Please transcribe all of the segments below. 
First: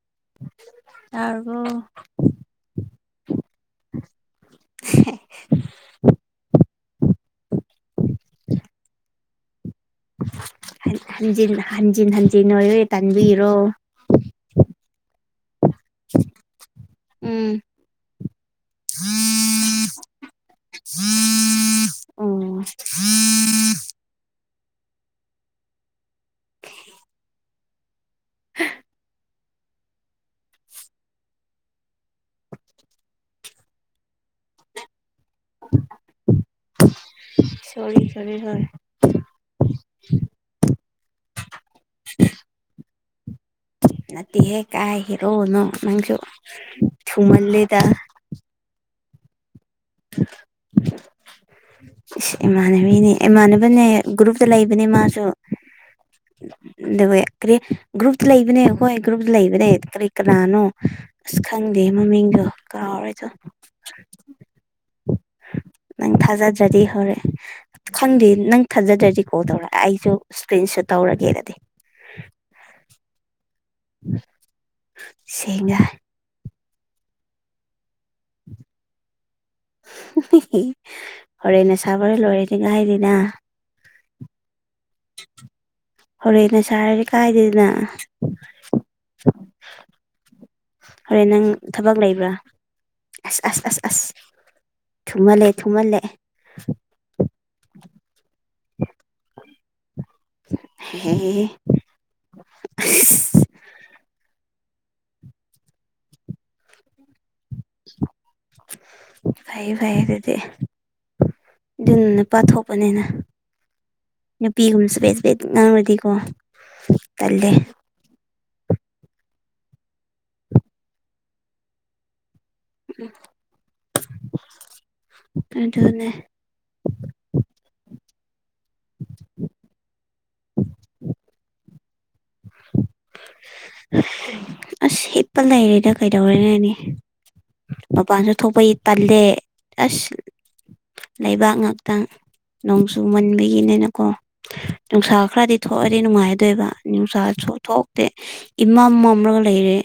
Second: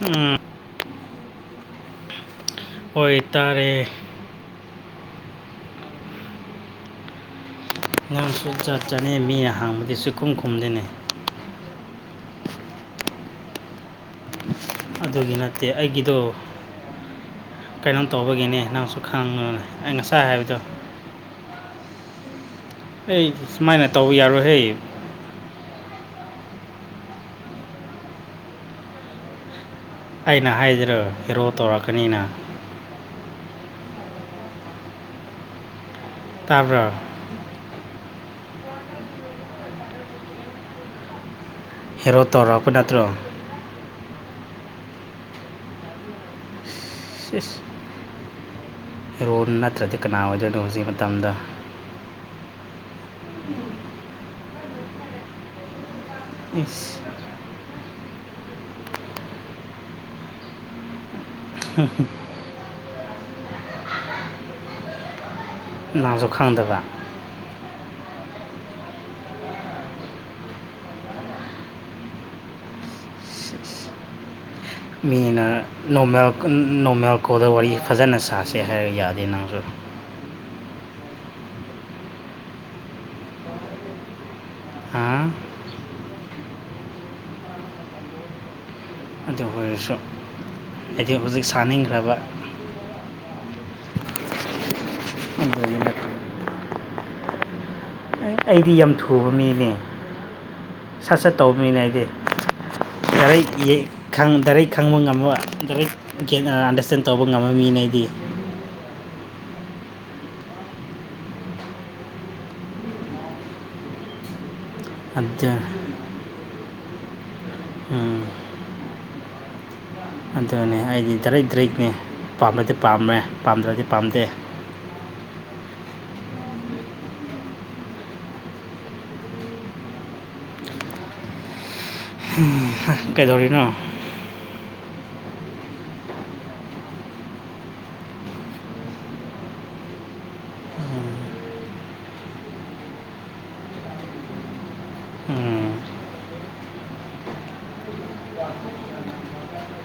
ꯎꯝ ꯇꯥꯔꯕꯣ ꯍꯦ ꯅꯪ ꯁꯨꯡꯆꯠ ꯆꯠ ꯑꯩ ꯃꯤ ꯍꯡꯕꯗꯤ ꯁꯨꯨ ꯈꯨꯝ ꯈꯨꯝꯗꯦꯅꯦ ꯍꯟꯖꯤꯟ ꯍꯟꯖꯤꯟ ꯍꯟꯖꯤꯟ ꯑꯣꯏꯕꯒꯤ ꯇꯟꯕꯤꯔꯣ ꯑꯗꯨꯒꯤ ꯅꯠꯇꯦ ꯑꯩꯒꯤꯗꯣ ꯎꯝ ꯀꯩꯅꯣꯝ ꯇꯧꯕꯒꯤꯅꯦ ꯅꯪꯁꯨ ꯈꯪ ꯑꯩ ꯉꯁꯥꯏ ꯍꯥꯏꯕꯗꯣ ꯑꯣ ꯑꯩ ꯁꯨꯃꯥꯏꯅ ꯇꯧꯕ ꯌꯥꯔꯣꯏꯍꯦ ꯑꯩꯅ ꯍꯥꯏꯗ꯭ꯔꯣ ꯍꯦꯔꯣ ꯊꯣꯔꯛꯀꯅꯤꯅ ꯇꯥꯕ꯭ꯔꯣ ꯁꯣꯔꯤ ꯁꯣꯔꯤ ꯍꯣꯏ ꯍꯦꯔꯣ ꯇꯧꯔꯛꯄ ꯅꯠꯇ꯭ꯔꯣ ꯅꯠꯇꯦꯍꯦ ꯀꯥꯏ ꯍꯔꯣꯅꯣ ꯅꯪꯁꯨ ꯏꯁ ꯊꯨꯃꯜꯂꯦꯗ꯫ ꯍꯦꯔꯣ ꯅꯠꯇ꯭ꯔꯗꯤ ꯀꯅꯥ ꯑꯣꯏꯗꯣꯏꯅꯣ ꯍꯧꯖꯤꯛ ꯃꯇꯝꯗ꯫ ꯏꯁ ꯏꯃꯥꯟꯅꯕꯤꯅꯦ ꯏꯃꯥꯟꯅꯕꯅꯦ ꯒ꯭ꯔꯨꯞꯇ ꯂꯩꯕꯅꯦ ꯃꯥꯁꯨ꯫ ꯏꯁ ꯑꯗꯨꯒꯤ ꯀ꯭ꯔꯤ ꯒ꯭ꯔꯨꯞ ꯂꯩꯕꯅꯦ ꯍꯣꯏ ꯒ꯭ꯔꯨꯞ ꯂꯩꯕꯅꯦ ꯀꯔꯤ ꯀꯅꯥꯅꯣ? ꯑꯁ ꯈꯪꯗꯦ ꯃꯃꯤꯡꯗꯣ ꯀꯥꯎꯔꯦꯗꯣ꯫ ꯅꯪ ꯅꯪꯁꯨ ꯈꯪꯗꯕ ꯊꯥꯖꯗ꯭ꯔꯗꯤ ꯍꯣꯔꯦ ꯈꯪꯗꯦ ꯅꯪ ꯊꯥꯖꯗ꯭ꯔꯗꯤ ꯀꯣꯜ ꯇꯧꯔ ꯑꯩꯁꯨ ꯏꯁꯀ꯭ꯔꯤꯟ ꯁꯨꯠ ꯇꯧꯔꯒꯦ ꯑꯗꯨꯗꯤ꯫ [inaudible] ꯃꯤꯅ ꯁꯦꯡꯒ ꯅꯣꯔꯃꯦꯜ ꯅꯣꯔꯃꯦꯜ ꯀꯣꯜꯗ ꯋꯥꯔꯤ ꯐꯖꯅ ꯁꯥꯁꯦ ꯍꯥꯏꯔ ꯌꯥꯗꯦ ꯅꯪꯁꯨ꯫ ꯍꯤ ꯍꯤ ꯍꯤ ꯍꯣꯔꯦꯟꯅ ꯁꯥꯕ ꯂꯣꯏꯅꯤꯉꯥꯢ ꯅꯤꯗꯥ [unintelligible] ꯍꯥ? ꯍꯣꯔꯦꯟꯅꯁꯥꯔꯗꯤ [unintelligible] ꯀꯥꯏꯗꯦꯗꯅ ꯑꯗꯨ ꯑꯣꯏꯔꯁꯨ ꯍꯥꯏꯗꯤ ꯍꯣꯔꯦꯟ ꯅꯪ ꯍꯧꯖꯤꯛ ꯊꯕꯛ ꯁꯥꯅꯤꯡꯈ꯭ꯔꯕ ꯂꯩꯕ꯭ꯔꯥ? ꯑꯁ ꯑꯁ ꯑꯁ ꯑꯁ ꯊꯨꯃꯜꯂꯦ ꯑꯗꯨꯒꯤ ꯊꯨꯃꯜꯂꯦ꯫ ꯅꯠꯇꯦ [inaudible] ꯑꯩ ꯑꯩꯗꯤ ꯌꯥꯝ ꯊꯨꯕ ꯃꯤꯅꯦ꯫ ꯁꯠ-ꯁꯠ ꯍꯦꯍꯦꯍꯦ ꯇꯧꯕ ꯃꯤꯅꯦ ꯑꯩꯗꯤ ꯌꯥꯔꯩ ꯑꯁ ꯌꯦ ꯈꯪ ꯗꯥꯏꯔꯦꯛ ꯈꯪꯕ ꯉꯝꯕ ꯗꯥꯏꯔꯦꯛ ꯀꯦ ꯑꯟꯗ꯭ꯔꯁꯇꯦꯟ ꯇꯧꯕ ꯉꯝꯕ ꯃꯤꯅꯦ ꯑꯩꯗꯤ꯫ ꯐꯌꯦ ꯐꯌꯦ ꯑꯗꯨꯗꯤ꯫ ꯑꯗꯨꯅ ꯅꯨꯄꯥ ꯊꯣꯛꯄꯅꯤꯅ ꯅꯨꯄꯤꯒꯨꯝꯕꯁꯨ ꯄꯦꯠ-ꯄꯦꯠ ꯑꯗꯨ ꯉꯥꯡꯂꯗꯤꯀꯣ ꯇꯜꯂꯦ꯫ ꯎꯝ꯫ ꯑꯗꯨꯅꯦ ꯑꯩꯗꯤ ꯗꯥꯔꯦꯛ ꯗꯥꯔꯦꯛꯅꯦ ꯄꯥꯝꯃꯗꯤ ꯄꯥꯝꯔꯦ ꯄꯥꯝꯗ꯭ꯔꯗꯤ ꯄꯥꯝꯗꯦ꯫ ꯑꯗꯨꯅꯦ꯫ ꯍꯨꯝ ꯍꯥ ꯀꯩꯗꯧꯔꯤꯅꯣ? ꯑꯁ ꯍꯤꯞꯄ ꯂꯩꯔꯤꯗ ꯀꯩꯗꯧꯔꯨꯔꯅꯤ꯫ ꯃꯄꯥꯟꯁꯨ ꯊꯣꯛꯄꯩ ꯇꯜꯂꯦ꯫ ꯑꯁ ꯂꯩꯕꯥꯛ ꯉꯥꯛꯇꯪ ꯅꯣꯡ ꯆꯨꯃꯟꯕꯒꯤꯅꯤꯅꯀꯣ ꯅꯨꯡꯁꯥ ꯈꯔꯗꯤ ꯎꯝ ꯊꯣꯛꯑꯗꯤ ꯅꯨꯡꯉꯥꯏꯗꯣꯏꯕ ꯅꯨꯡꯁꯥ ꯁꯨ ꯊꯣꯛꯇꯦ ꯏꯃꯝ ꯃꯝꯔꯒ ꯂꯩꯔꯦ꯫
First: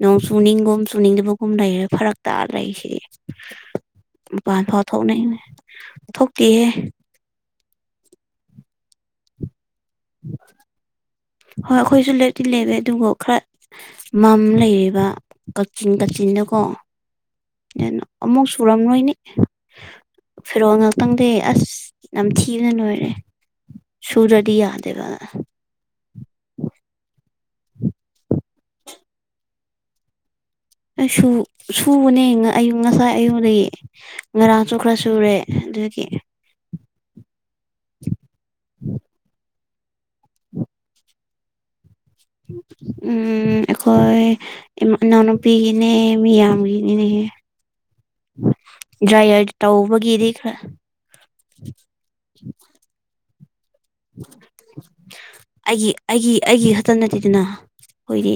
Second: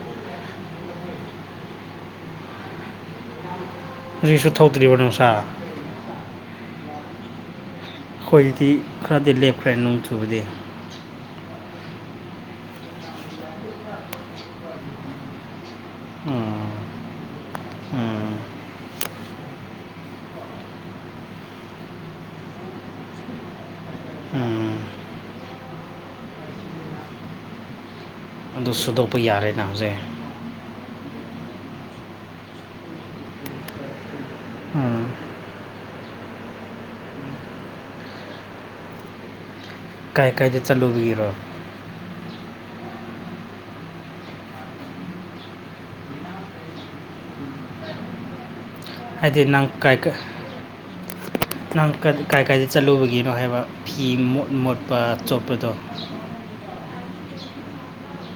ꯅꯣꯡ ꯆꯨꯅꯤꯡꯒꯨꯝ ꯆꯨꯅꯤꯡꯗꯕꯒꯨꯝ ꯂꯩꯔꯦ ꯐꯔꯛ ꯇꯥ ꯂꯩꯁꯤ꯫ ꯍꯧꯖꯤꯛꯁꯨ ꯃꯄꯥꯟ ꯐꯥꯎ ꯊꯣꯛꯇ꯭ꯔꯤꯕ ꯅꯨꯡꯁꯥ ꯊꯣꯛꯅꯤꯡꯗꯦ ꯊꯣꯛꯇꯦꯍꯦ꯫ ꯑꯈꯣꯏꯗꯤ ꯈꯔꯗꯤ ꯂꯦꯞꯈ꯭ꯔꯦ ꯅꯣꯡ ꯆꯨꯕꯗꯤ꯫ ꯍꯣꯏ ꯑꯈꯣꯏꯁꯨ ꯂꯦꯞꯇꯤ ꯂꯦꯞꯔꯦ ꯑꯗꯨꯕꯨ ꯈꯔ ꯃꯝ ꯂꯩꯔꯤꯕ ꯀꯛꯆꯤꯡ ꯀꯛꯆꯤꯡꯗꯀꯣ ꯎꯝ ꯒꯅꯣ ꯎꯝ ꯑꯃꯨꯛ ꯁꯨꯔꯝꯔꯣꯏꯅꯦ ꯐꯤꯔꯣꯜ ꯉꯥꯛꯇꯪꯗꯤ ꯑꯁ ꯅꯝꯊꯤꯕꯅ ꯂꯣꯏꯔꯦ꯫ ꯁꯨꯗ꯭ꯔꯗꯤ ꯎꯝ ꯌꯥꯗꯦꯕ꯫ ꯑꯗꯨ ꯁꯨꯗꯣꯛꯄ ꯌꯥꯔꯦꯅ ꯍꯧꯖꯤꯛ꯫ ꯑꯩꯁꯨ ꯁꯨꯕꯅꯦ ꯉ ꯑꯩ ꯉꯁꯥꯏ ꯑꯌꯨꯛꯇꯒꯤ ꯉꯔꯥꯡꯁꯨ ꯈꯔ ꯎꯝ ꯁꯨꯔꯦ꯫ ꯑꯗꯨꯒꯤ꯫ ꯀꯥꯏ-ꯀꯥꯏꯗ ꯆꯠꯂꯨꯒꯤꯔꯣ? ꯎꯝ ꯑꯩꯈꯣꯏ ꯏꯝ ꯏꯅꯥꯎꯅꯨꯄꯤꯒꯤꯅꯦ ꯃꯤꯌꯥꯝꯔꯤꯅꯦꯍꯦ ꯍꯥꯏꯗꯤ ꯗ꯭ꯔꯥꯏꯌꯔ ꯅꯪ ꯀꯥꯏ ꯀꯥꯏ ꯇꯧꯕꯒꯤꯗꯤ ꯈꯔ ꯅꯪ ꯀꯔꯤ ꯀꯥꯏ ꯀꯥꯏꯗ ꯆꯠꯂꯨꯕꯒꯤꯅꯣ ꯍꯥꯏꯕ ꯐꯤ ꯃꯣꯠ ꯃꯣꯠꯄ ꯆꯣꯠꯄꯗꯣ ꯒꯤ ꯑꯩꯒꯤ ꯍꯛ ꯆꯟꯅꯇꯦꯗꯅ ꯑꯈꯣꯏꯗꯤ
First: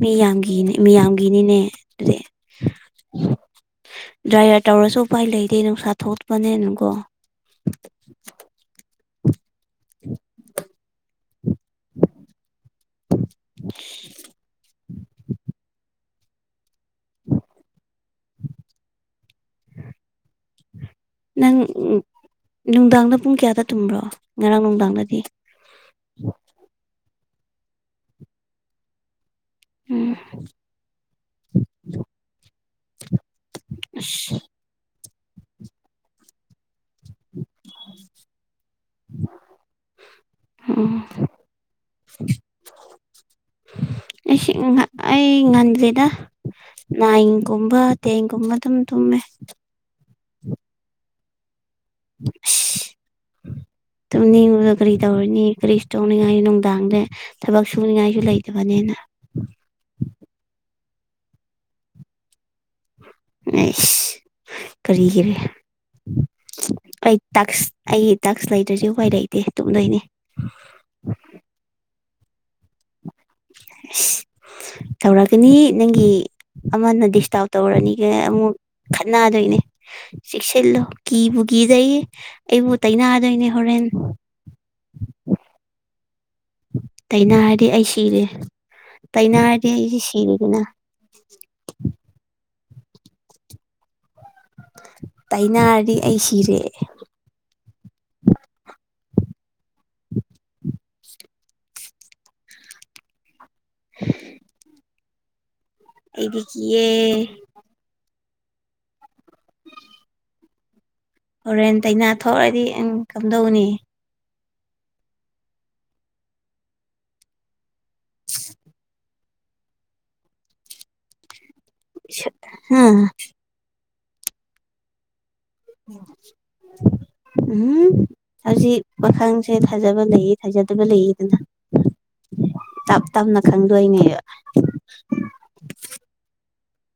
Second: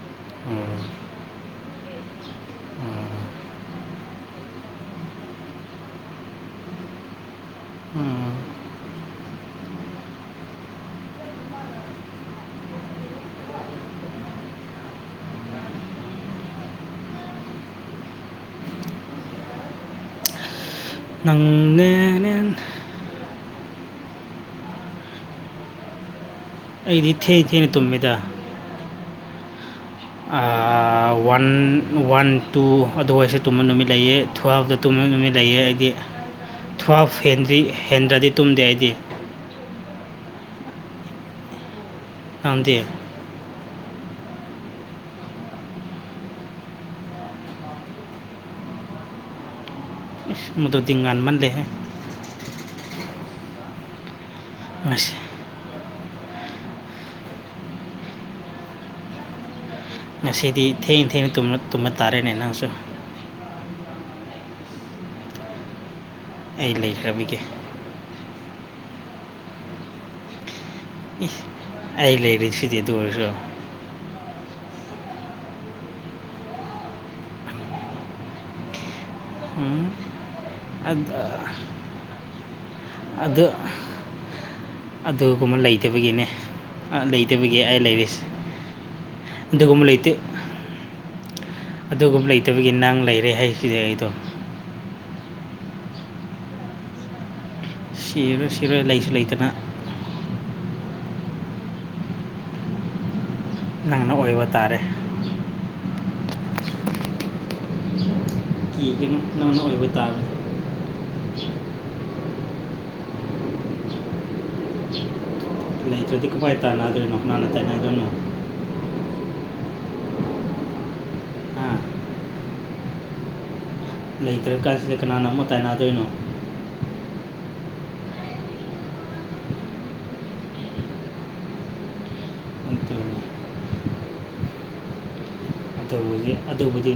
ꯃꯤ ꯌꯥꯝꯒꯤꯅꯦ ꯎꯝ ꯃꯤ ꯌꯥꯝꯒꯤꯅꯤꯅꯦ ꯑꯗꯨꯗꯤ ꯎꯝ ꯗ꯭ꯔꯥꯏꯌꯥꯔ ꯇꯧꯔꯁꯨ ꯎꯄꯥꯏ ꯂꯩꯇꯦ ꯅꯨꯡꯁꯥ ꯊꯣꯠꯄꯅꯤꯅꯀꯣ ꯎꯝ [inaudible] ꯅꯪ ꯎꯝ ꯅꯪꯅꯦ ꯅꯨꯡꯗꯥꯡꯗ ꯄꯨꯡ ꯀꯌꯥꯗ ꯇꯨꯝꯕ꯭ꯔꯣ ꯉꯔꯥꯡ ꯅꯨꯡꯗꯥꯡꯗꯗꯤ ꯑꯩꯗꯤ ꯊꯦꯡ ꯊꯦꯡꯅ ꯇꯨꯝꯃꯤꯗ ꯎꯝ ꯑꯥ ꯋꯥꯟ ꯋꯥꯟ ꯇꯨ ꯑꯗꯨꯋꯥꯏꯁꯨ ꯇꯨꯝꯕ ꯅꯨꯃꯤꯠ ꯂꯩꯌꯦ ꯑꯁ ꯊꯨꯍꯥꯞꯇ ꯇꯨꯝꯃ ꯅꯨꯃꯤꯠ ꯂꯩꯌꯦ ꯑꯩꯗꯤ ꯊꯨꯍꯥꯞ ꯍꯦꯟꯗ꯭ꯔꯤ ꯍꯦꯟꯗ꯭ꯔꯗꯤ ꯇꯨꯝꯗꯦ ꯑꯩꯗꯤ ꯎꯝ ꯅꯪꯗꯤ ꯑꯩꯁꯦ ꯎꯝ ꯑꯩ ꯉꯟꯗꯦꯗ ꯅꯥꯏꯟꯒꯨꯝꯕ ꯇꯦꯟꯒꯨꯝꯕ ꯑꯗꯨꯝ ꯇꯨꯝꯃꯦ ꯏꯁ ꯃꯗꯨꯗꯤ ꯉꯟꯃꯟꯂꯦꯍꯦ ꯑꯁ ꯇꯨꯝꯅꯤꯡꯕꯗꯣ ꯀꯔꯤ ꯉꯁꯤ ꯇꯧꯔꯨꯅꯤ ꯀꯔꯤ ꯆꯣꯅꯤꯡꯉꯥꯏ ꯅꯨꯡꯗꯥꯡꯗꯦ ꯊꯕꯛ ꯁꯨꯅꯤꯡꯉꯥꯏꯁꯨ ꯂꯩꯇꯕꯅꯦꯅ ꯉꯁꯤꯗꯤ ꯊꯦꯡ ꯊꯦꯡꯅ ꯇꯨꯝꯕ ꯇꯨꯝꯕ ꯇꯥꯔꯦꯅꯦ ꯅꯪꯁꯨ ꯑꯩꯁ ꯀꯔꯤꯒꯤꯔꯦ ꯑꯩ ꯇꯥꯛꯁ ꯑꯩꯒꯤ ꯇꯥꯛꯁ ꯂꯩꯇ꯭ꯔꯗꯤ ꯎꯄꯥꯏ ꯂꯩꯇꯦ ꯇꯨꯝꯗꯣꯏꯅꯦ ꯏ ꯑꯩ ꯂꯩꯔꯤꯁꯤꯗꯤ ꯑꯗꯨ ꯑꯣꯏꯔꯁꯨ ꯑꯁ ꯇꯧꯔꯛꯀꯅꯤ ꯅꯪꯒꯤ ꯑꯃꯅ ꯗꯤꯁꯇꯥꯞ ꯇꯧꯔꯅꯤꯒ ꯑꯃꯨꯛ ꯈꯠꯅꯗꯣꯏꯅꯦ ꯎꯝ ꯆꯦꯛꯁꯤꯜꯂꯣ ꯑꯗ ꯀꯤꯕꯨ ꯀꯤꯖꯩꯌꯦ ꯑꯩꯕꯨ ꯑꯗꯨ ꯇꯩꯅꯗꯣꯏꯅꯦ ꯍꯣꯔꯦꯟ ꯑꯗꯨꯒꯨꯝꯕ ꯂꯩꯇꯕꯒꯤꯅꯦ ꯑꯥ ꯂꯩꯇꯕꯒꯤ ꯇꯩꯅꯔꯗꯤ ꯑꯩ ꯂꯩꯔꯤꯁꯦ ꯁꯤꯔꯦ ꯇꯩꯅꯔꯗꯤ ꯑꯗꯨꯒꯨꯝꯕ ꯑꯩꯗꯤ ꯂꯩꯇꯦ ꯁꯤꯔꯦꯗꯅ ꯑꯗꯨꯒꯨꯝꯕ ꯂꯩꯇꯕꯒꯤ ꯅꯪ ꯂꯩꯔꯦ ꯍꯥꯏꯁꯤꯗꯤ ꯑꯩꯗꯣ ꯇꯥꯏꯅꯔꯗꯤ ꯑꯩ ꯁꯤꯔꯦ ꯁꯤꯔꯣꯏ ꯁꯤꯔꯣꯏ ꯂꯩꯁꯨ ꯂꯩꯇꯅ [inaudible] ꯅꯪꯅ ꯑꯣꯏꯕ ꯇꯥꯔꯦ ꯑꯩꯗꯤ ꯀꯤꯌꯦ ꯀꯤꯒꯅꯨ ꯅꯪꯅ ꯑꯣꯏꯕ ꯇꯥꯔꯦ ꯍꯣꯔꯦꯟ ꯇꯩꯅꯥ ꯊꯣꯛꯑꯗꯤ ꯎꯝ ꯀꯝꯗꯧꯅꯤ ꯂꯩꯇ꯭ꯔꯗꯤ ꯀꯃꯥꯏ ꯇꯥꯅꯗꯣꯏꯅꯣ ꯀꯅꯥ ꯇꯥꯏꯅꯥꯗꯣꯏꯅꯣ [inaudible] ꯍꯥ ꯍꯥ ꯂꯩꯇ꯭ꯔꯀꯥꯟꯁꯤꯗ ꯀꯅꯥꯅ ꯑꯃꯨꯛ ꯇꯥꯏꯅꯗꯣꯏꯅꯣ ꯑꯝ ꯍꯧꯖꯤꯛ ꯄꯥꯈꯪꯁꯦ ꯐꯖꯕ ꯂꯩꯌꯦ ꯐꯖꯗꯕ ꯂꯩꯌꯦꯗꯅ ꯇꯞ ꯑꯗꯨꯅꯤ ꯇꯞꯅ ꯈꯪꯗꯣꯏꯅꯦꯕ ꯇꯧꯕꯒꯤ ꯑꯗꯨꯕꯨꯗꯤ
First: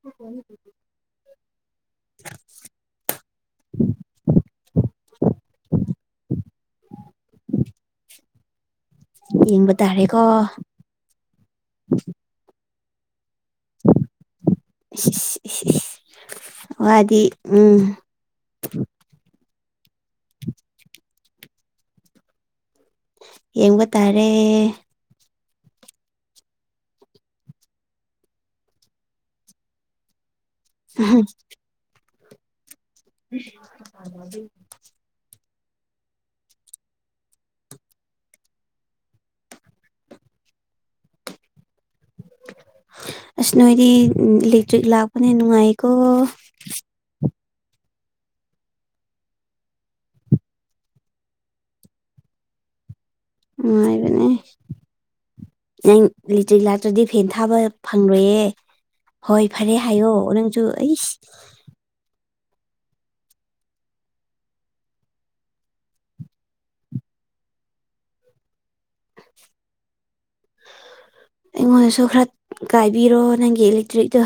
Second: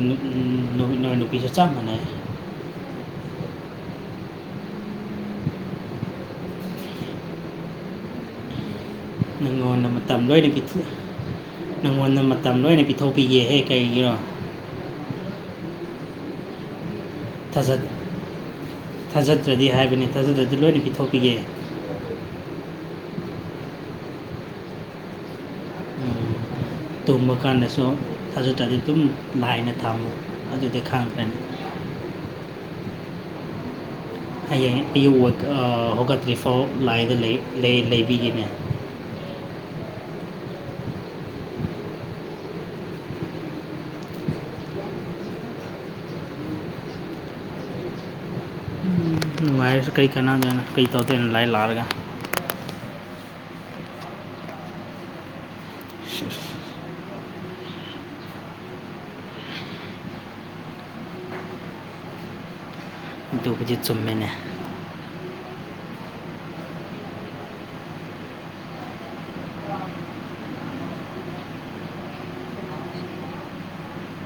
ꯅꯣ ꯅꯣꯏ ꯅꯨꯄꯤꯁꯨ ꯆꯥꯞ ꯃꯥꯟꯅꯩ [inaudible] [inaudible] ꯌꯦꯡꯕ ꯅꯪꯉꯣꯟꯇ ꯃꯇꯝ ꯇꯥꯔꯦꯀꯣ ꯂꯣꯏꯅ ꯄꯤ ꯅꯪꯉꯣꯟꯗ ꯃꯇꯝ ꯂꯣꯏꯅ ꯄꯤꯊꯣꯛꯄꯤꯒꯦꯍꯦ ꯀꯩꯒꯤꯔꯣ ꯏꯁ ꯏꯁ ꯏꯁ ꯏꯁ ꯋꯥꯗꯤ ꯊꯥꯖꯗꯦ ꯎꯝ ꯊꯥꯖꯗ꯭ꯔꯗꯤ ꯍꯥꯏꯕꯅꯦ ꯊꯥꯖꯗ꯭ꯔꯗꯤ ꯂꯣꯏꯅ ꯄꯤꯊꯣꯛꯄꯤꯒꯦ ꯌꯦꯡꯕ ꯇꯥꯔꯦ ꯎꯝ, ꯇꯨꯝꯕ ꯀꯥꯟꯗꯁꯨ ꯊꯥꯖꯗ꯭ꯔꯗꯤ ꯑꯗꯨꯝ ꯂꯥꯏꯅ ꯊꯥꯡ ꯑꯗꯨꯗꯤ ꯈꯥꯡꯈ꯭ꯔꯅꯤ [inaudible] ꯍꯌꯦꯡ ꯑꯌꯨꯛ ꯋꯦꯛ ꯑꯥ ꯍꯧꯒꯠꯇ꯭ꯔꯤꯐꯥꯎ ꯂꯥꯏꯗ ꯂꯩ ꯂꯩꯕꯤꯒꯦꯅꯤ ꯑꯁ ꯅꯣꯏꯗꯤ ꯏꯂꯦꯛꯇ꯭ꯔꯤꯛ ꯂꯥꯛꯄꯅꯤꯅ ꯅꯨꯉꯥꯏꯀꯣ [inaudible] ꯅꯨꯉꯥꯏꯔꯁꯨ ꯀꯩ ꯀꯅꯥꯗꯣꯏꯅꯣ ꯀꯩ ꯇꯧꯗꯣꯏꯅ ꯂꯥꯏ ꯂꯥꯛꯔꯒ ꯅꯨꯡꯉꯥꯢꯕꯅꯦ ꯅꯪ ꯏꯂꯦꯛꯇ꯭ꯔꯤꯛ ꯂꯥꯛꯇ꯭ꯔꯗꯤ ꯐꯦꯟ ꯊꯥꯕ ꯐꯪꯂꯣꯏꯌꯦ ꯍꯣꯏ ꯐꯔꯦ ꯍꯥꯏꯌꯣ ꯅꯪꯖꯨ ꯑꯩꯁ ꯑꯗꯨꯕꯨꯗꯤ ꯆꯨꯝꯃꯦꯅꯦ ꯑꯩꯉꯣꯟꯗꯁꯨ ꯈꯔ ꯀꯥꯏꯕꯤꯔꯣ ꯅꯪꯒꯤ ꯏꯂꯦꯛꯇ꯭ꯔꯤꯛꯇꯣ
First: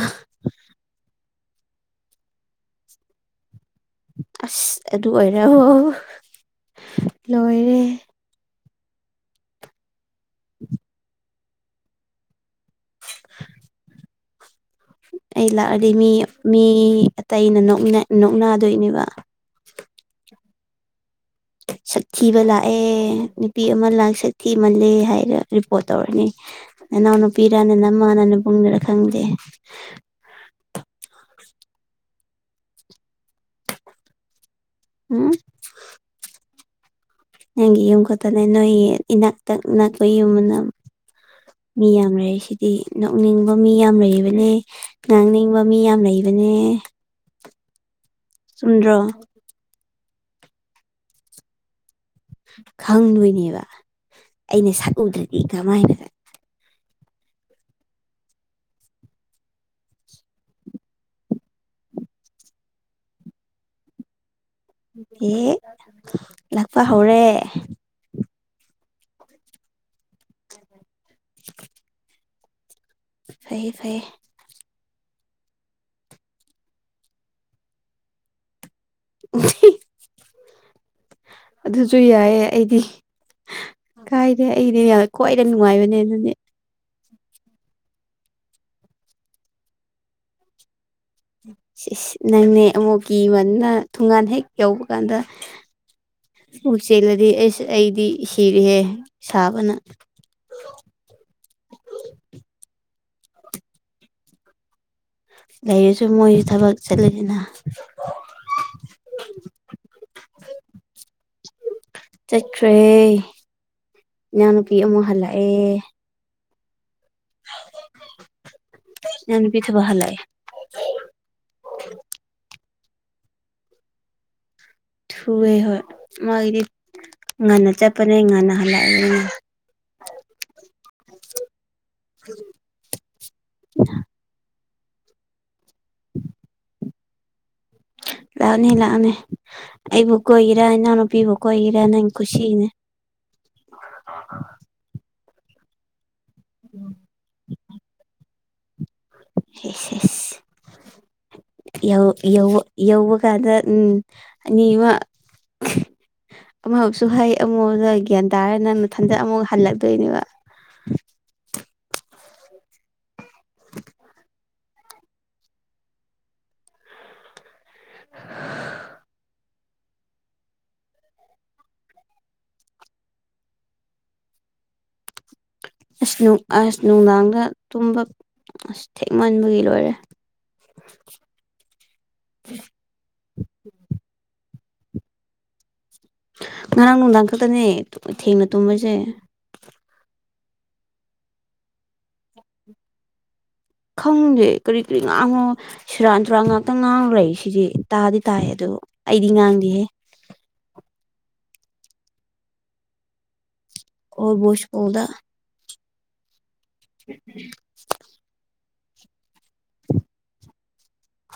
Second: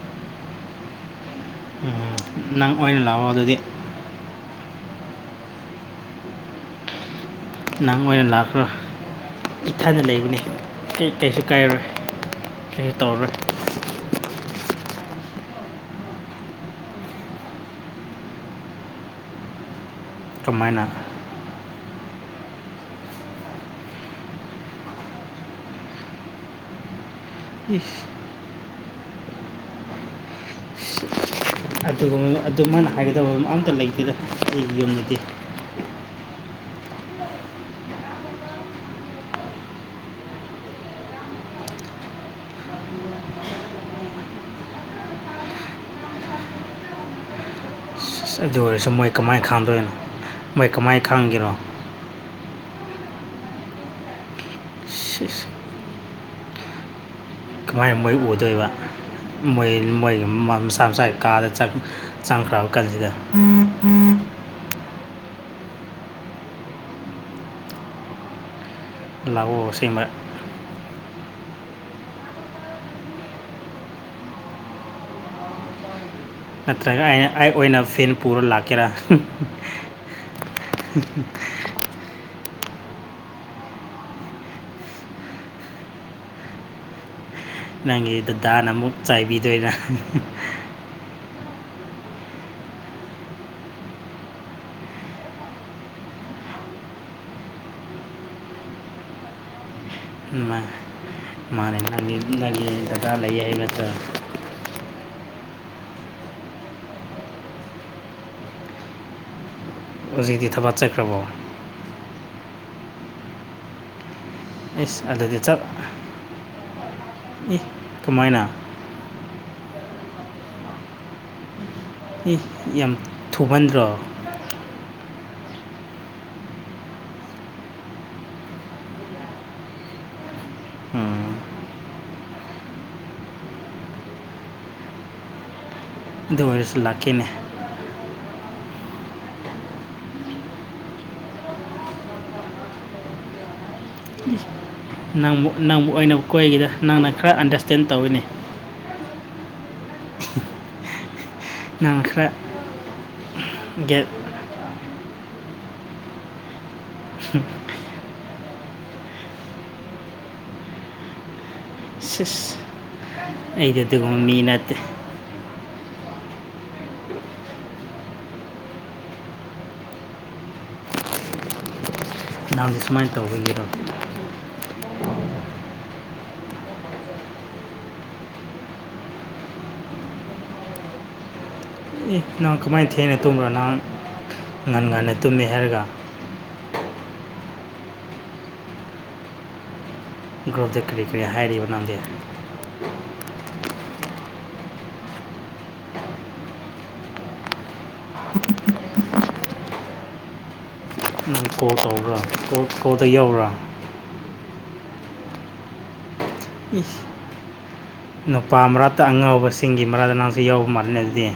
ꯎꯝ, ꯅꯪ ꯑꯣꯏꯅ ꯂꯥꯛꯑꯣ ꯑꯗꯨꯗꯤ ꯑꯁ ꯑꯗꯨ ꯑꯣꯏꯔꯍꯣ ꯅꯪ ꯑꯣꯏꯅ ꯂꯥꯛꯈ꯭ꯔꯣ ꯏꯊꯟꯗ ꯂꯩꯕꯅꯤ ꯑꯩ ꯀꯩꯁꯨ ꯀꯥꯏꯔꯣꯏ ꯀꯩꯁꯨ ꯇꯧꯔꯣꯏ ꯑꯩ ꯂꯥꯛꯑꯗꯤ ꯃꯤ ꯃꯤ ꯑꯇꯩꯅ ꯅꯣꯛꯅ ꯅꯣꯛꯅꯗꯣꯏꯅꯦꯕ ꯀꯃꯥꯏꯅ ꯁꯛꯊꯤꯕ ꯂꯥꯛꯑꯦ ꯅꯨꯄꯤ ꯑꯃ ꯂꯥꯛ ꯁꯛ ꯊꯤꯃꯜꯂꯦ ꯍꯥꯏꯔ ꯔꯤꯄꯣꯔꯠ ꯇꯧꯔꯅꯤ ꯅꯅꯥꯎ ꯅꯨꯄꯤꯔꯅ ꯅꯃꯥꯅꯔ ꯅꯕꯨꯡꯅꯔ ꯈꯪꯗꯦ ꯑꯗꯨꯒꯨꯝꯅ ꯑꯗꯨꯃꯥꯏꯅ ꯍꯥꯏꯒꯗꯕ ꯑꯝꯇ ꯂꯩꯇꯦꯗ ꯑꯈꯣꯏ ꯌꯨꯝꯗꯗꯤ ꯎꯝ ꯅꯪꯒꯤ ꯌꯨꯝ ꯈꯛꯇꯅꯦ ꯅꯣꯏꯒꯤ ꯏꯅꯥꯛꯇꯛ ꯅꯛꯄ ꯌꯨꯝ ꯃꯥꯟꯅ ꯃꯤ ꯌꯥꯝ ꯂꯩꯁꯤꯗꯤ ꯅꯣꯛꯅꯤꯡꯕ ꯃꯤ ꯌꯥꯝ ꯂꯩꯕꯅꯦ ꯉꯥꯡꯅꯤꯡꯕ ꯃꯤ ꯌꯥꯝ ꯂꯩꯕꯅꯦ ꯑꯁ ꯑꯗꯨ ꯑꯣꯏꯔꯁꯨ ꯆꯨꯝꯗ꯭ꯔꯣ ꯃꯣꯏ ꯀꯃꯥꯏ ꯈꯪꯗꯣꯏꯅꯣ ꯃꯣꯏ ꯀꯃꯥꯏ ꯈꯥꯡꯒꯦꯔꯣ ꯈꯪꯗꯣꯏꯅꯦꯕ ꯑꯩꯅ ꯁꯛ ꯎꯗ꯭ꯔꯗꯤ ꯁꯤꯁ ꯀꯃꯥꯏꯅꯒ ꯀꯃꯥꯏꯅ ꯃꯣꯏ ꯎꯗꯣꯏꯕ ꯃꯣꯏ ꯃꯣꯏꯒꯤ ꯃꯤ ꯃꯁꯥ ꯃꯁꯥꯒꯤ ꯀꯥꯗ ꯆꯪ ꯆꯥꯡꯈ꯭ꯔꯕ ꯀꯥꯟꯁꯤꯗ ꯑꯦ ꯂꯥꯛꯄ ꯍꯧꯔꯦ ꯂꯥꯛꯑꯣ ꯑꯁꯦꯡꯕ ꯐꯩꯌꯦ ꯐꯩꯌꯦ ꯅꯠꯇ꯭ꯔꯒ ꯑꯩꯅ ꯑꯩ ꯑꯣꯏꯅ ꯐꯦꯟ ꯄꯨꯔ ꯂꯥꯛꯀꯦꯔꯥ ꯑꯗꯨꯁꯨ ꯌꯥꯏꯌꯦ ꯑꯩꯗꯤ ꯀꯥꯏꯗꯦ ꯑꯩꯗꯤ ꯌꯥ ꯈ꯭ꯋꯥꯏꯗꯩ ꯅꯨꯡꯉꯥꯏꯕꯅꯦ ꯑꯗꯨꯗꯤ ꯅꯪꯒꯤ ꯗꯗꯥꯅ ꯑꯃꯨꯛ ꯆꯩꯕꯤꯗꯣꯏꯔꯥ ꯏꯁ ꯏꯁ ꯅꯪꯅꯦ ꯑꯃꯨꯛ ꯀꯤꯃꯟꯗꯅ ꯊꯣꯡꯒꯥꯟ ꯍꯦꯛ ꯌꯧꯕ ꯀꯥꯟꯗ ꯎ ꯆꯦꯜꯂꯗꯤ ꯑꯁ ꯑꯩꯗꯤ ꯁꯤꯔꯦꯍꯦ ꯁꯥꯕꯅ ꯑꯝ ꯃꯥ ꯃꯥꯅꯦ ꯅꯪꯒꯤ ꯅꯪꯒꯤ ꯗꯗꯥ ꯂꯩꯌꯦ ꯍꯥꯏꯕ ꯅꯠꯇ꯭ꯔꯣ ꯂꯩꯔꯁꯨ ꯃꯣꯏꯁꯨ ꯊꯕꯛ ꯆꯠꯂꯦꯗꯅ ꯍꯧꯖꯤꯛꯇꯤ ꯊꯕꯛ ꯆꯥꯠꯈ꯭ꯔꯕꯣ? ꯆꯥꯠꯈ꯭ꯔꯦ ꯏꯅꯥꯎꯅꯨꯄꯤ ꯏꯁ ꯑꯃꯨꯛ ꯑꯗꯨꯗꯤ ꯍꯜꯂꯛꯑꯦ꯫ ꯆꯠ ꯑꯦ ꯀꯃꯥꯏꯅ꯫ ꯏꯅꯥꯎꯅꯨꯄꯤ ꯊꯕꯛ ꯍꯥꯜꯂꯛꯑꯦ꯫ ꯑꯦ ꯌꯥꯝ ꯊꯨꯃꯟꯗ꯭ꯔꯣ꯫ ꯊꯨꯋꯦ ꯍꯣꯏ ꯃꯥꯒꯤꯗꯤ ꯉꯥꯟꯅ ꯆꯠꯄꯅꯦ ꯉꯥꯟꯅ ꯍꯥꯜꯂꯛꯑꯦ꯫ ꯎꯝ [unintelligible] ꯑꯗꯨ ꯑꯣꯏꯔꯁꯨ ꯂꯥꯛꯀꯦꯅꯦ꯫ ꯂꯥꯛꯑꯣꯅꯦ ꯂꯥꯛꯑꯣꯅꯦ ꯑꯩꯕꯨ ꯀꯣꯏꯒꯦꯔꯥ ꯏꯅꯥꯎꯅꯨꯄꯤꯕꯨ ꯀꯣꯏꯒꯦꯔꯥ ꯅꯪ ꯀꯨꯁꯤꯅꯦ꯫ ꯅꯪꯕꯨ ꯅꯪꯕꯨ ꯑꯣꯏꯅ ꯀꯣꯏꯒꯦꯗ ꯅꯪꯅ ꯈꯔ ꯑꯟꯗꯔꯁꯇꯦꯟ ꯇꯧꯋꯤꯅꯦ꯫ ꯍꯦꯁ ꯍꯦꯁ ꯌꯧ ꯅꯪꯅ ꯈꯔ ꯌꯧ ꯌꯧꯕ ꯀꯥꯟꯗ ꯎꯝ ꯒ꯭ꯌꯥꯟ ꯑꯅꯤꯃꯛ ꯑꯃꯛꯁꯨ ꯍꯥꯏ ꯑꯃꯣ ꯒ꯭ꯌꯥꯟ ꯇꯥꯔꯦꯅ ꯅꯊꯟꯗ ꯑꯃꯨꯛ ꯍꯥꯜꯂꯛꯇꯣꯏꯅꯦꯕ꯫ ꯁꯤꯁ ꯑꯩꯗꯤ ꯑꯗꯨꯒꯨꯝꯕ ꯃꯤ ꯅꯥꯠꯇꯦ꯫ [unintelligible] ꯅꯪꯁꯨ ꯁꯨꯃꯥꯏꯅ ꯇꯧꯕꯒꯤꯔꯣ? ꯑꯁ ꯅꯨꯡ ꯑꯁ ꯅꯨꯡꯗꯥꯡꯗ ꯇꯨꯝꯕ ꯑꯁ ꯊꯦꯛꯃꯟꯕꯒꯤ ꯂꯣꯏꯔꯦ꯫ ꯑꯦ ꯅꯪ ꯀꯃꯥꯏꯅ ꯊꯦꯡꯅ ꯇꯨꯝꯕ꯭ꯔꯣ ꯅꯍꯟ ꯉꯟ ꯉꯟꯅ ꯇꯨꯝꯃꯦ ꯍꯥꯏꯔꯒ꯫ ꯉꯔꯥꯡ ꯅꯨꯡꯗꯥꯡ ꯈꯛꯇꯅꯦ ꯊꯦꯡꯅ ꯇꯨꯝꯕꯁꯦ꯫ ꯒ꯭ꯔꯨꯞꯇ ꯀꯔꯤ ꯀꯔꯤ ꯍꯥꯏꯔꯤꯕ ꯅꯪꯗꯤ꯫ ꯈꯪꯗꯦ ꯀꯔꯤ ꯀꯔꯤ ꯉꯥꯡꯉꯣ ꯁꯨꯔꯥꯟꯊꯨꯔꯥꯟ ꯉꯥꯛꯇ ꯉꯥꯡꯔꯩ ꯁꯤꯗꯤ ꯇꯥꯗꯤ ꯇꯥꯏ ꯑꯗꯣ ꯑꯩꯗꯤ ꯉꯥꯡꯗꯦꯍꯦ꯫ ꯎꯝ ꯀꯣꯜ ꯇꯧꯕ꯭ꯔꯥ ꯀꯣꯜ ꯀꯣꯜꯗ ꯌꯥꯎꯕ꯭ꯔꯥ? ꯑꯣꯜꯕꯨ ꯁꯀꯨ꯭ꯜꯗ꯫ ꯎꯝ [unintelligible] ꯅꯨꯄꯥ ꯃꯔꯠꯇ ꯑꯉꯥꯎꯕꯁꯤꯡꯒꯤ ꯃꯔꯥꯛꯇ ꯅꯪꯁꯨ ꯌꯥꯎꯕ ꯃꯥꯜꯂꯦꯅꯦ ꯑꯗꯨꯗꯤ꯫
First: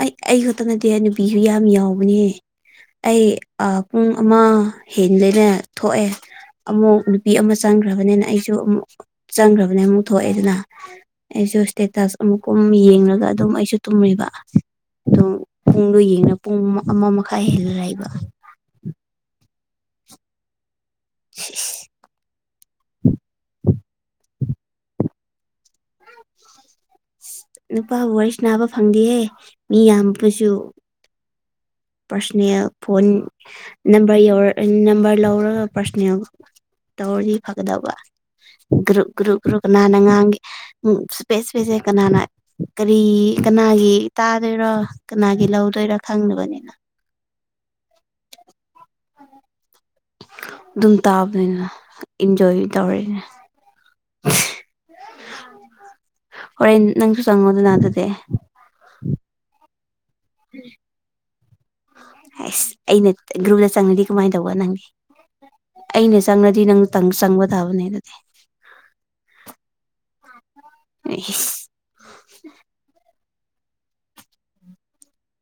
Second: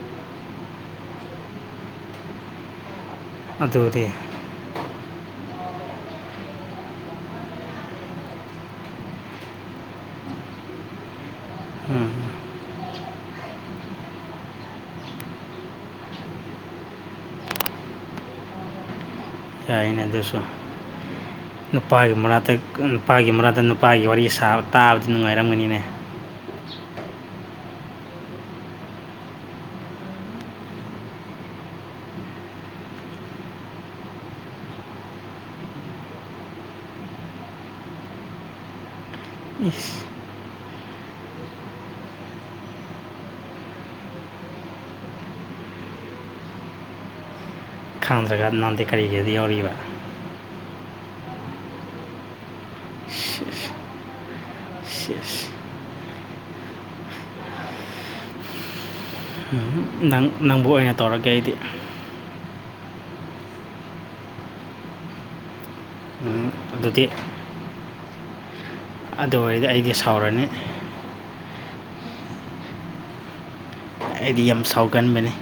ꯑꯩ ꯑꯩ ꯈꯛꯇ ꯅꯥꯠꯇꯤꯌꯦ ꯅꯨꯄꯤꯁꯨ ꯌꯥꯝ ꯌꯥꯎꯕꯅꯦ ꯑꯩ ꯑꯗꯨꯗꯤ ꯑꯥ ꯑꯗꯨꯗꯤ ꯄꯨꯡ ꯑꯃ ꯍꯦꯟꯂꯦꯅ ꯊꯣꯛꯑꯦ꯫ ꯑꯃꯨꯛ ꯅꯨꯄꯤ ꯑꯃ ꯆꯪꯈ꯭ꯔꯕꯅꯦꯅ ꯑꯩꯁꯨ ꯑꯃꯨꯛ ꯆꯪꯈ꯭ꯔꯕꯅꯦ ꯑꯃꯨꯛ ꯊꯣꯛꯑꯦꯗꯅ꯫ ꯑꯩꯁꯨ ꯎꯝ ꯏꯁꯇꯦꯇꯁ ꯑꯃꯨꯛꯀꯨꯝ ꯌꯦꯡꯔꯒ ꯑꯗꯨꯝ ꯑꯩꯁꯨ ꯇꯨꯝꯃꯦꯕ ꯑꯗꯨꯝ ꯄꯨꯡꯗꯣ ꯌꯦꯡꯅ ꯄꯨꯡ ꯑꯃ ꯃꯈꯥꯏ ꯍꯦꯜꯂ ꯂꯩꯕ ꯌꯥꯏꯅ ꯑꯗꯨꯁꯨ ꯅꯨꯄꯥꯒꯤ ꯃꯅꯥꯛꯇ ꯀꯟ ꯅꯨꯄꯥꯒꯤ ꯃꯔꯛꯗ ꯅꯨꯄꯥꯒꯤ ꯋꯥꯔꯤ ꯁꯥꯕ ꯇꯥꯕꯗꯤ ꯅꯨꯡꯉꯥꯏꯔꯝꯒꯅꯤꯅꯦ꯫ ꯏꯁ ꯅꯨꯄꯥꯒ ꯋꯥꯔꯤ ꯁꯥꯟꯅꯥꯕ ꯐꯪꯗꯦꯍꯦ ꯃꯤ ꯌꯥꯝꯕꯁꯨ ꯄꯥꯔꯁꯣꯅꯦꯜ ꯐꯣꯟ ꯅꯝꯕꯔ ꯌꯧꯔ ꯅꯝꯕꯔ ꯂꯧꯔꯒ ꯄꯥꯔꯁꯣꯅꯦꯜ ꯇꯧꯔꯗꯤ ꯐꯒꯗꯕ ꯒ꯭ꯔꯨꯞ ꯒ꯭ꯔꯨꯞ ꯒ꯭ꯔꯨꯞ ꯀꯅꯥꯅ ꯏꯁ ꯉꯥꯡꯒꯦ ꯎꯝ ꯏꯁꯄꯦꯁ ꯏꯁꯄꯦꯁꯁꯦ ꯀꯅꯥꯅ ꯀꯔꯤ ꯀꯅꯥꯒꯤ ꯇꯥꯗꯣꯏꯔꯣ ꯀꯅꯥꯒꯤ ꯂꯧꯗꯣꯏꯔꯣ ꯈꯪꯗꯕꯅꯤꯅ꯫ ꯈꯪꯗ꯭ꯔꯥꯒ ꯅꯪꯗꯤ ꯀꯔꯤꯒꯤ ꯌꯥꯎꯔꯤꯕ꯫ ꯑꯗꯨꯝ ꯇꯥꯕꯅꯤꯅ ꯏꯟꯖꯣꯏ ꯇꯧꯔꯤꯅꯦ꯫ ꯁꯤꯁ ꯍꯣꯔꯦꯟ ꯅꯪꯁꯨ ꯆꯪꯉꯣꯗꯅ ꯑꯗꯨꯗꯤ꯫ ꯅꯪ ꯅꯪꯕꯨ ꯑꯣꯏꯅ ꯇꯧꯔꯒꯦ ꯑꯩꯗꯤ ꯍꯩꯁ ꯑꯩꯅ ꯒ꯭ꯔꯨꯞꯗ ꯆꯪꯉꯗꯤ ꯀꯃꯥꯏ ꯇꯧꯕ ꯅꯪꯗꯤ ꯑꯩꯅ ꯆꯪꯔ ꯎꯝ ꯗꯤ ꯅꯪ ꯇꯪ ꯑꯗꯨꯗꯤ ꯆꯪꯕ ꯇꯥꯕꯅꯦ ꯑꯗꯨꯗꯤ ꯑꯗꯨ ꯑꯣꯏꯔꯗꯤ ꯑꯩꯗꯤ ꯁꯥꯎꯔꯅꯤ ꯑꯩꯁ ꯑꯩꯗꯤ ꯌꯥꯝ ꯁꯥꯎꯒꯟꯕꯅꯦ